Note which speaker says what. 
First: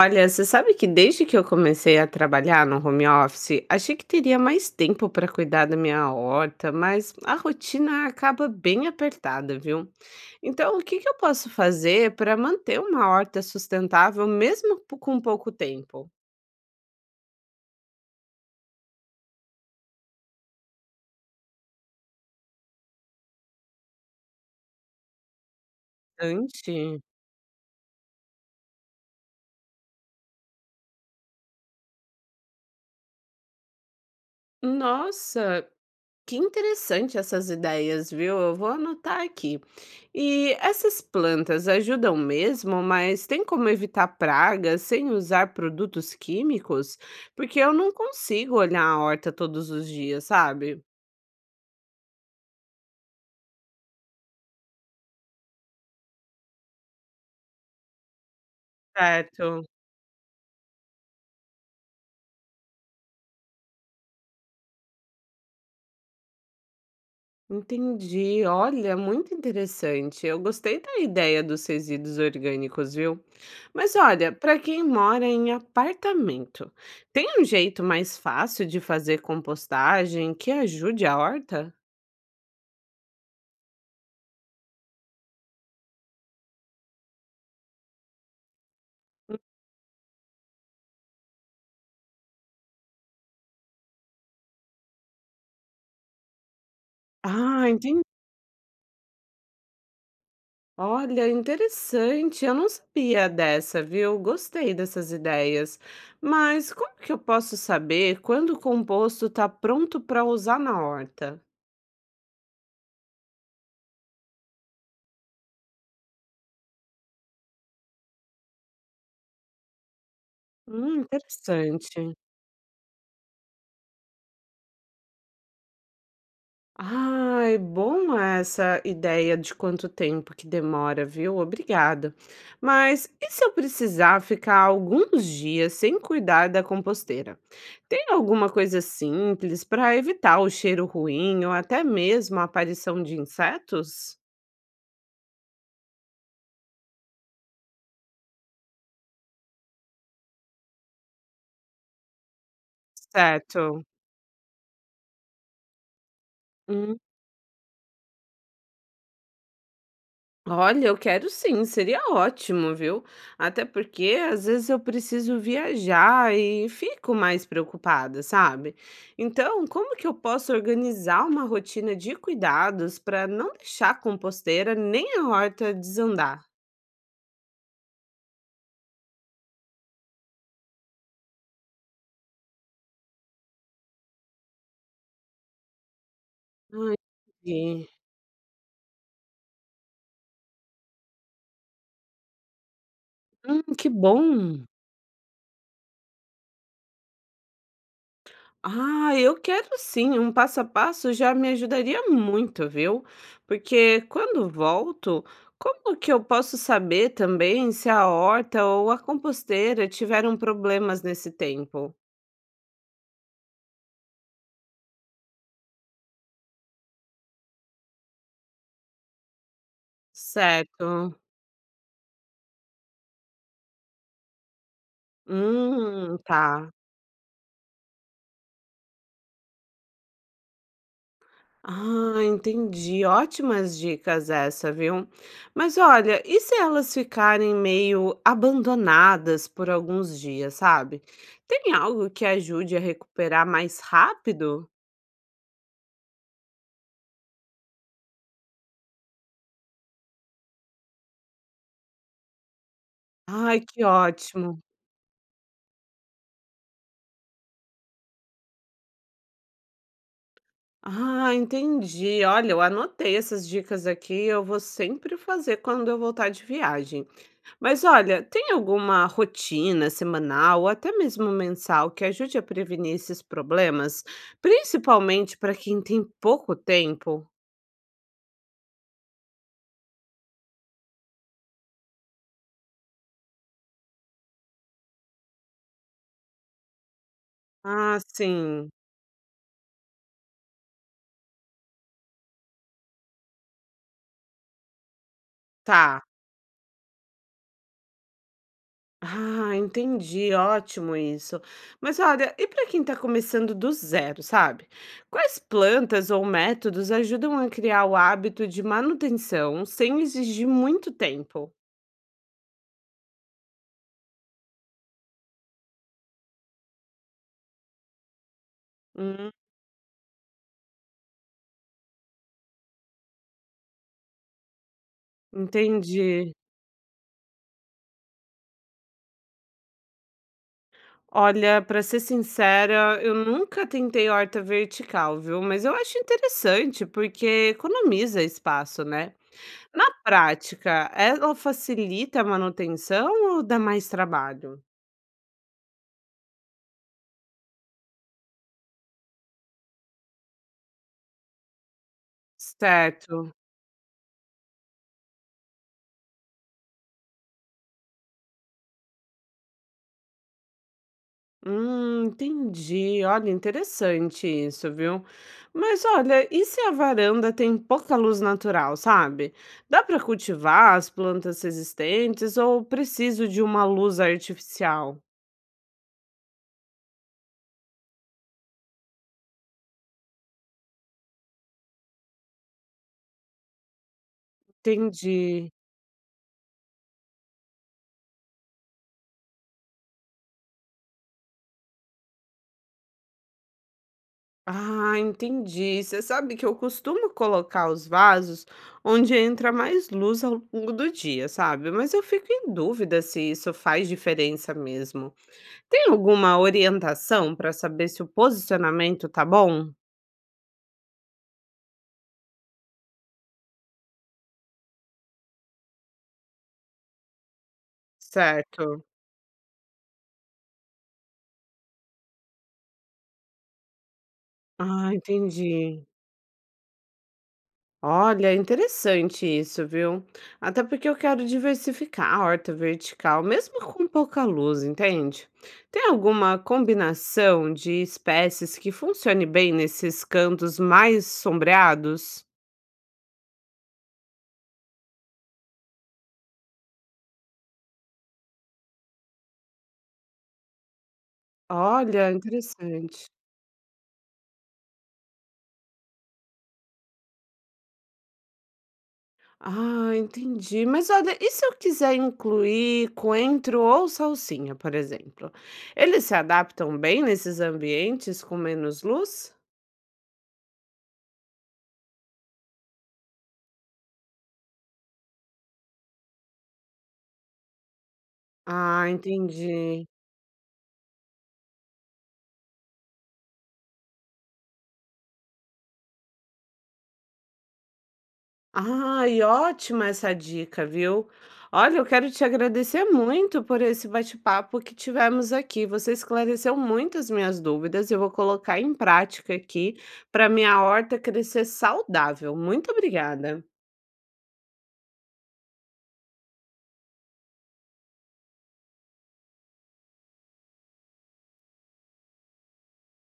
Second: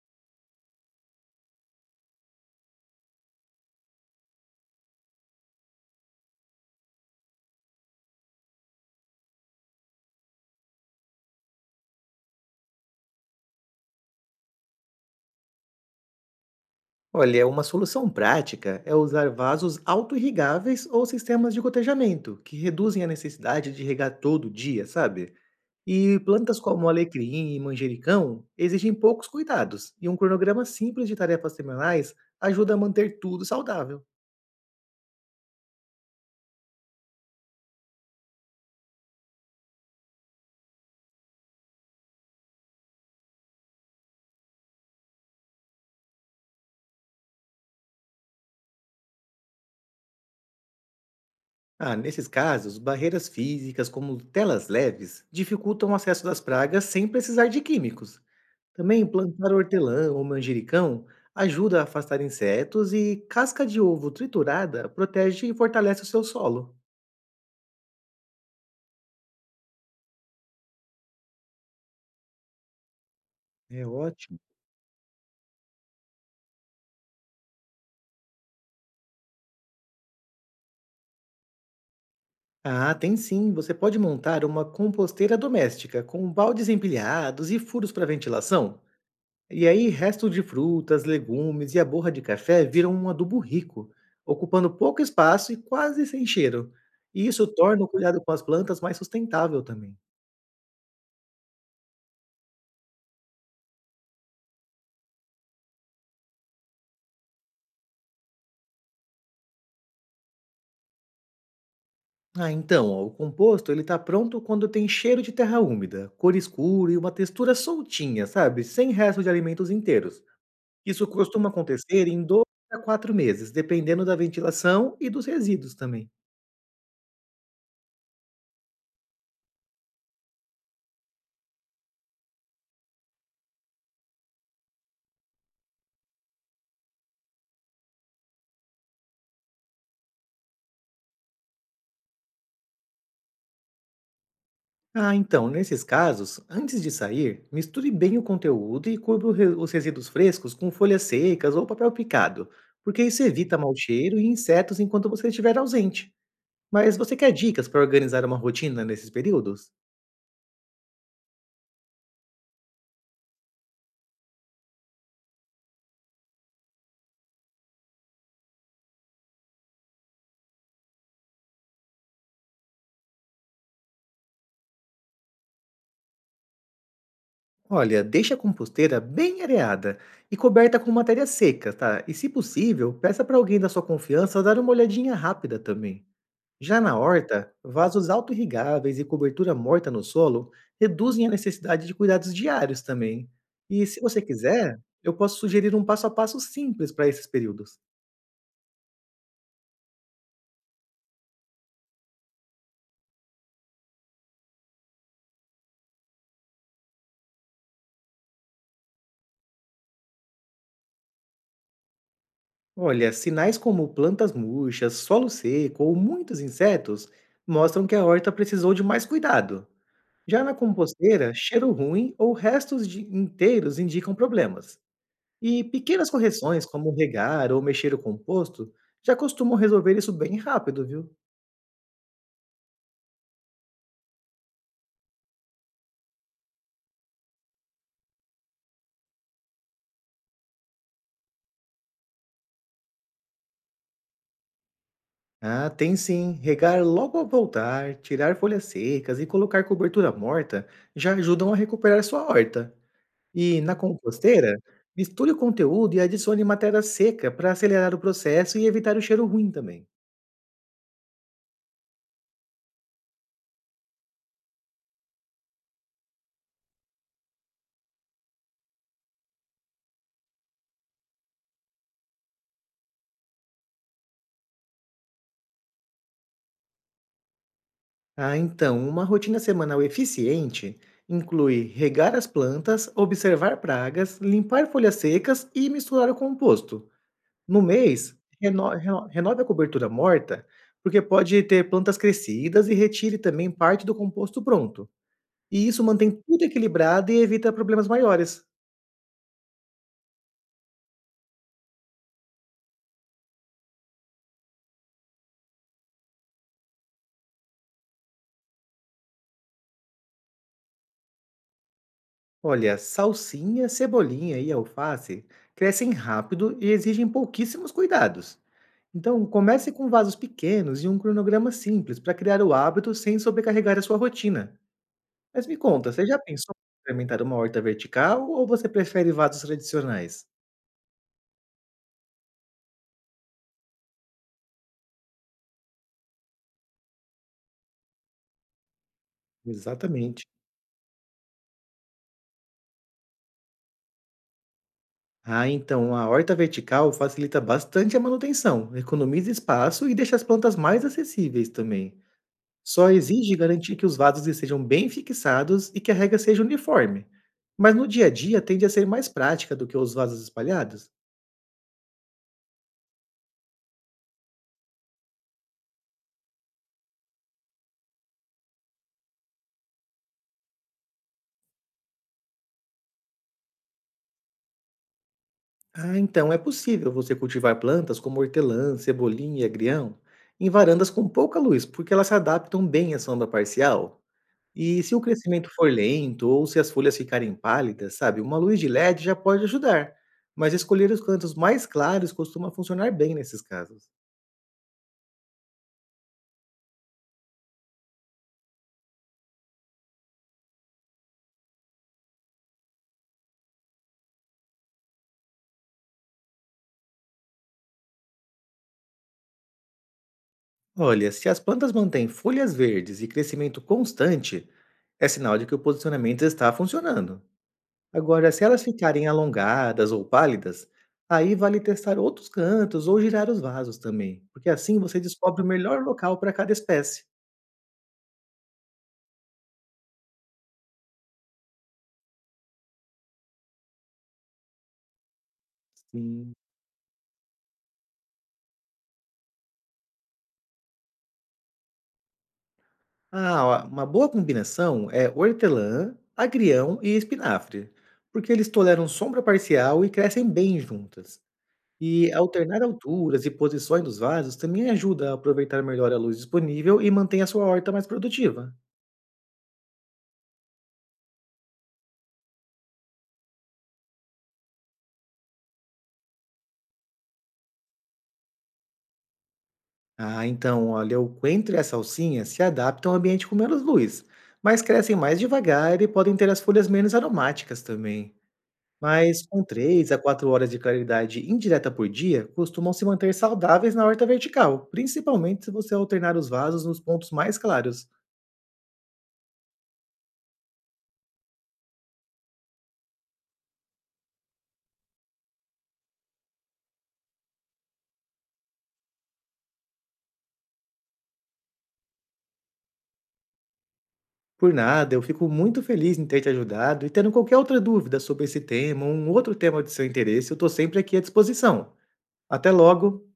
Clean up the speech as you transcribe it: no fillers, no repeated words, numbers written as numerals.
Speaker 1: Olha, você sabe que desde que eu comecei a trabalhar no home office, achei que teria mais tempo para cuidar da minha horta, mas a rotina acaba bem apertada, viu? Então, o que que eu posso fazer para manter uma horta sustentável mesmo com pouco tempo?
Speaker 2: Olha, uma solução prática é usar vasos auto-irrigáveis ou sistemas de gotejamento, que reduzem a necessidade de regar todo dia, sabe? E plantas como
Speaker 1: Ante.
Speaker 2: alecrim e manjericão exigem poucos cuidados, e um cronograma simples de tarefas semanais ajuda a manter tudo saudável.
Speaker 1: Nossa, que interessante essas ideias, viu? Eu vou anotar aqui. E essas plantas ajudam mesmo, mas tem como evitar pragas sem usar produtos químicos? Porque eu não consigo olhar a horta todos os dias, sabe?
Speaker 2: Ah, nesses casos, barreiras físicas como telas leves dificultam o acesso das pragas sem precisar de químicos. Também plantar
Speaker 1: Certo.
Speaker 2: hortelã ou manjericão ajuda a afastar insetos e casca de ovo triturada protege e fortalece o seu solo.
Speaker 1: Entendi. Olha, muito interessante. Eu gostei da ideia dos resíduos orgânicos, viu?
Speaker 2: É
Speaker 1: Mas olha,
Speaker 2: ótimo.
Speaker 1: para quem mora em apartamento, tem um jeito mais fácil de fazer compostagem que ajude a horta?
Speaker 2: Ah, tem sim. Você pode montar uma composteira doméstica com baldes empilhados e furos para ventilação. E aí, restos de frutas, legumes e a borra de café viram um adubo rico, ocupando pouco espaço e quase sem cheiro. E isso
Speaker 1: Ah,
Speaker 2: torna o
Speaker 1: entendi.
Speaker 2: cuidado com as plantas mais sustentável também.
Speaker 1: Olha, interessante. Eu não sabia dessa, viu? Gostei dessas ideias. Mas como que eu posso saber quando o composto está pronto para usar na horta?
Speaker 2: Ah, então, ó, o composto ele tá pronto quando tem cheiro de terra úmida, cor escura e uma textura soltinha, sabe? Sem resto de alimentos inteiros. Isso costuma acontecer
Speaker 1: Interessante.
Speaker 2: em 2 a 4 meses, dependendo da ventilação e dos resíduos também.
Speaker 1: Ai, bom essa ideia de quanto tempo que demora, viu? Obrigada. Mas e se eu precisar ficar alguns dias sem cuidar da composteira? Tem alguma coisa simples para evitar o cheiro ruim ou até mesmo a aparição de insetos?
Speaker 2: Ah, então, nesses casos, antes de sair, misture bem o conteúdo e cubra os resíduos frescos com folhas secas ou papel picado, porque isso evita mau
Speaker 1: Certo.
Speaker 2: cheiro e insetos enquanto você estiver ausente. Mas você quer dicas para organizar uma rotina nesses períodos?
Speaker 1: Olha, eu quero sim, seria ótimo, viu? Até porque às vezes eu preciso viajar e fico mais preocupada, sabe? Então, como que eu posso organizar uma rotina de cuidados para não deixar a composteira nem a horta desandar?
Speaker 2: Olha, deixe a composteira bem areada e coberta com matéria seca, tá? E se possível, peça para alguém da sua confiança dar uma olhadinha rápida também. Já
Speaker 1: Ai,
Speaker 2: na horta,
Speaker 1: entendi.
Speaker 2: vasos auto-irrigáveis e cobertura morta no solo reduzem a necessidade de cuidados diários também. E
Speaker 1: Que
Speaker 2: se você
Speaker 1: bom!
Speaker 2: quiser, eu posso sugerir um passo a passo simples para esses períodos.
Speaker 1: Ah, eu quero sim, um passo a passo já me ajudaria muito, viu? Porque quando volto, como que eu posso saber também se a horta ou a composteira tiveram problemas nesse tempo?
Speaker 2: Olha, sinais como plantas murchas, solo seco ou muitos insetos mostram que a horta precisou de mais cuidado. Já na
Speaker 1: Certo.
Speaker 2: composteira, cheiro ruim ou restos inteiros indicam problemas. E pequenas correções,
Speaker 1: Tá.
Speaker 2: como regar ou mexer o composto, já costumam resolver isso bem rápido, viu?
Speaker 1: Ah, entendi. Ótimas dicas essa, viu? Mas olha, e se elas ficarem meio abandonadas por alguns dias, sabe? Tem algo que ajude a recuperar mais rápido?
Speaker 2: Ah, tem sim. Regar logo ao voltar, tirar folhas secas e colocar cobertura morta já ajudam a recuperar sua horta. E
Speaker 1: Ai,
Speaker 2: na
Speaker 1: que
Speaker 2: composteira,
Speaker 1: ótimo.
Speaker 2: misture o conteúdo e adicione matéria seca para acelerar o processo e evitar o cheiro ruim também.
Speaker 1: Ah, entendi. Olha, eu anotei essas dicas aqui, eu vou sempre fazer quando eu voltar de viagem. Mas olha, tem alguma rotina semanal ou até mesmo mensal que ajude a prevenir esses problemas, principalmente para quem tem pouco tempo?
Speaker 2: Ah, então, uma rotina semanal eficiente inclui regar as plantas, observar pragas, limpar folhas secas e misturar o composto. No
Speaker 1: Ah,
Speaker 2: mês,
Speaker 1: sim.
Speaker 2: renove a cobertura morta, porque pode ter plantas crescidas e retire também parte do composto pronto. E isso
Speaker 1: Tá.
Speaker 2: mantém tudo equilibrado e evita problemas maiores.
Speaker 1: Ah, entendi, ótimo isso. Mas olha, e para quem está começando do zero, sabe? Quais plantas ou métodos ajudam a criar o hábito de manutenção sem exigir muito tempo?
Speaker 2: Olha, salsinha, cebolinha e alface crescem rápido e exigem pouquíssimos cuidados. Então,
Speaker 1: Hum,
Speaker 2: comece com vasos pequenos e um cronograma simples para criar o hábito sem sobrecarregar a sua rotina. Mas me conta, você já
Speaker 1: entendi.
Speaker 2: pensou em experimentar uma horta vertical ou você prefere vasos tradicionais?
Speaker 1: Olha, para ser sincera, eu nunca tentei horta vertical, viu? Mas eu acho interessante porque economiza espaço, né? Na
Speaker 2: Exatamente.
Speaker 1: prática, ela facilita a manutenção ou dá mais trabalho?
Speaker 2: Ah, então a horta vertical facilita bastante a manutenção, economiza espaço e deixa as plantas mais acessíveis também. Só
Speaker 1: Certo.
Speaker 2: exige garantir que os vasos estejam bem fixados e que a rega seja uniforme. Mas no dia a dia tende a ser mais prática do que os vasos espalhados.
Speaker 1: Entendi. Olha, interessante isso, viu? Mas olha, e se a varanda tem pouca luz natural, sabe? Dá para cultivar as plantas resistentes ou preciso de uma luz artificial?
Speaker 2: Ah, então é possível você cultivar plantas como hortelã, cebolinha e agrião em varandas com pouca luz, porque elas se adaptam bem à sombra parcial. E se o crescimento
Speaker 1: Entendi.
Speaker 2: for lento ou se as folhas ficarem pálidas, sabe, uma luz de LED já pode ajudar. Mas escolher os cantos mais claros costuma funcionar bem nesses casos.
Speaker 1: Ah, entendi. Você sabe que eu costumo colocar os vasos onde entra mais luz ao longo do dia, sabe? Mas eu fico em dúvida se isso faz diferença mesmo. Tem alguma orientação para saber se o posicionamento tá bom?
Speaker 2: Olha, se as plantas mantêm folhas verdes e crescimento constante, é sinal de que o posicionamento está funcionando. Agora, se elas
Speaker 1: Certo.
Speaker 2: ficarem alongadas ou pálidas, aí vale testar outros cantos ou girar os vasos também, porque assim
Speaker 1: Ah,
Speaker 2: você descobre o melhor
Speaker 1: entendi.
Speaker 2: local para cada espécie.
Speaker 1: Olha, interessante isso, viu? Até porque eu quero diversificar a horta vertical, mesmo com pouca luz, entende? Tem
Speaker 2: Sim.
Speaker 1: alguma combinação de espécies que funcione bem nesses cantos mais sombreados?
Speaker 2: Ah, ó, uma boa combinação é hortelã, agrião e espinafre, porque eles toleram sombra parcial e crescem bem juntas.
Speaker 1: Olha,
Speaker 2: E alternar
Speaker 1: interessante.
Speaker 2: alturas e posições dos vasos também ajuda a aproveitar melhor a luz disponível e mantém a sua horta mais produtiva.
Speaker 1: Ah, entendi. Mas olha, e se eu quiser incluir coentro ou salsinha, por exemplo? Eles se adaptam bem nesses ambientes com menos luz?
Speaker 2: Ah, então, olha, o coentro e a salsinha se adaptam ao ambiente com menos luz, mas crescem mais devagar e podem ter as folhas menos aromáticas também.
Speaker 1: Ah,
Speaker 2: Mas com
Speaker 1: entendi.
Speaker 2: 3 a 4 horas de claridade indireta por dia, costumam se manter saudáveis na horta vertical, principalmente se você alternar os vasos nos pontos mais claros.
Speaker 1: Ai, ótima essa dica, viu? Olha, eu quero te agradecer muito por esse bate-papo que tivemos aqui. Você esclareceu muitas minhas dúvidas. Eu vou colocar em prática aqui para minha horta crescer saudável. Muito obrigada.
Speaker 2: Por nada, eu fico muito feliz em ter te ajudado e tendo qualquer outra dúvida sobre esse tema ou um outro tema de seu interesse, eu estou sempre aqui à disposição. Até logo!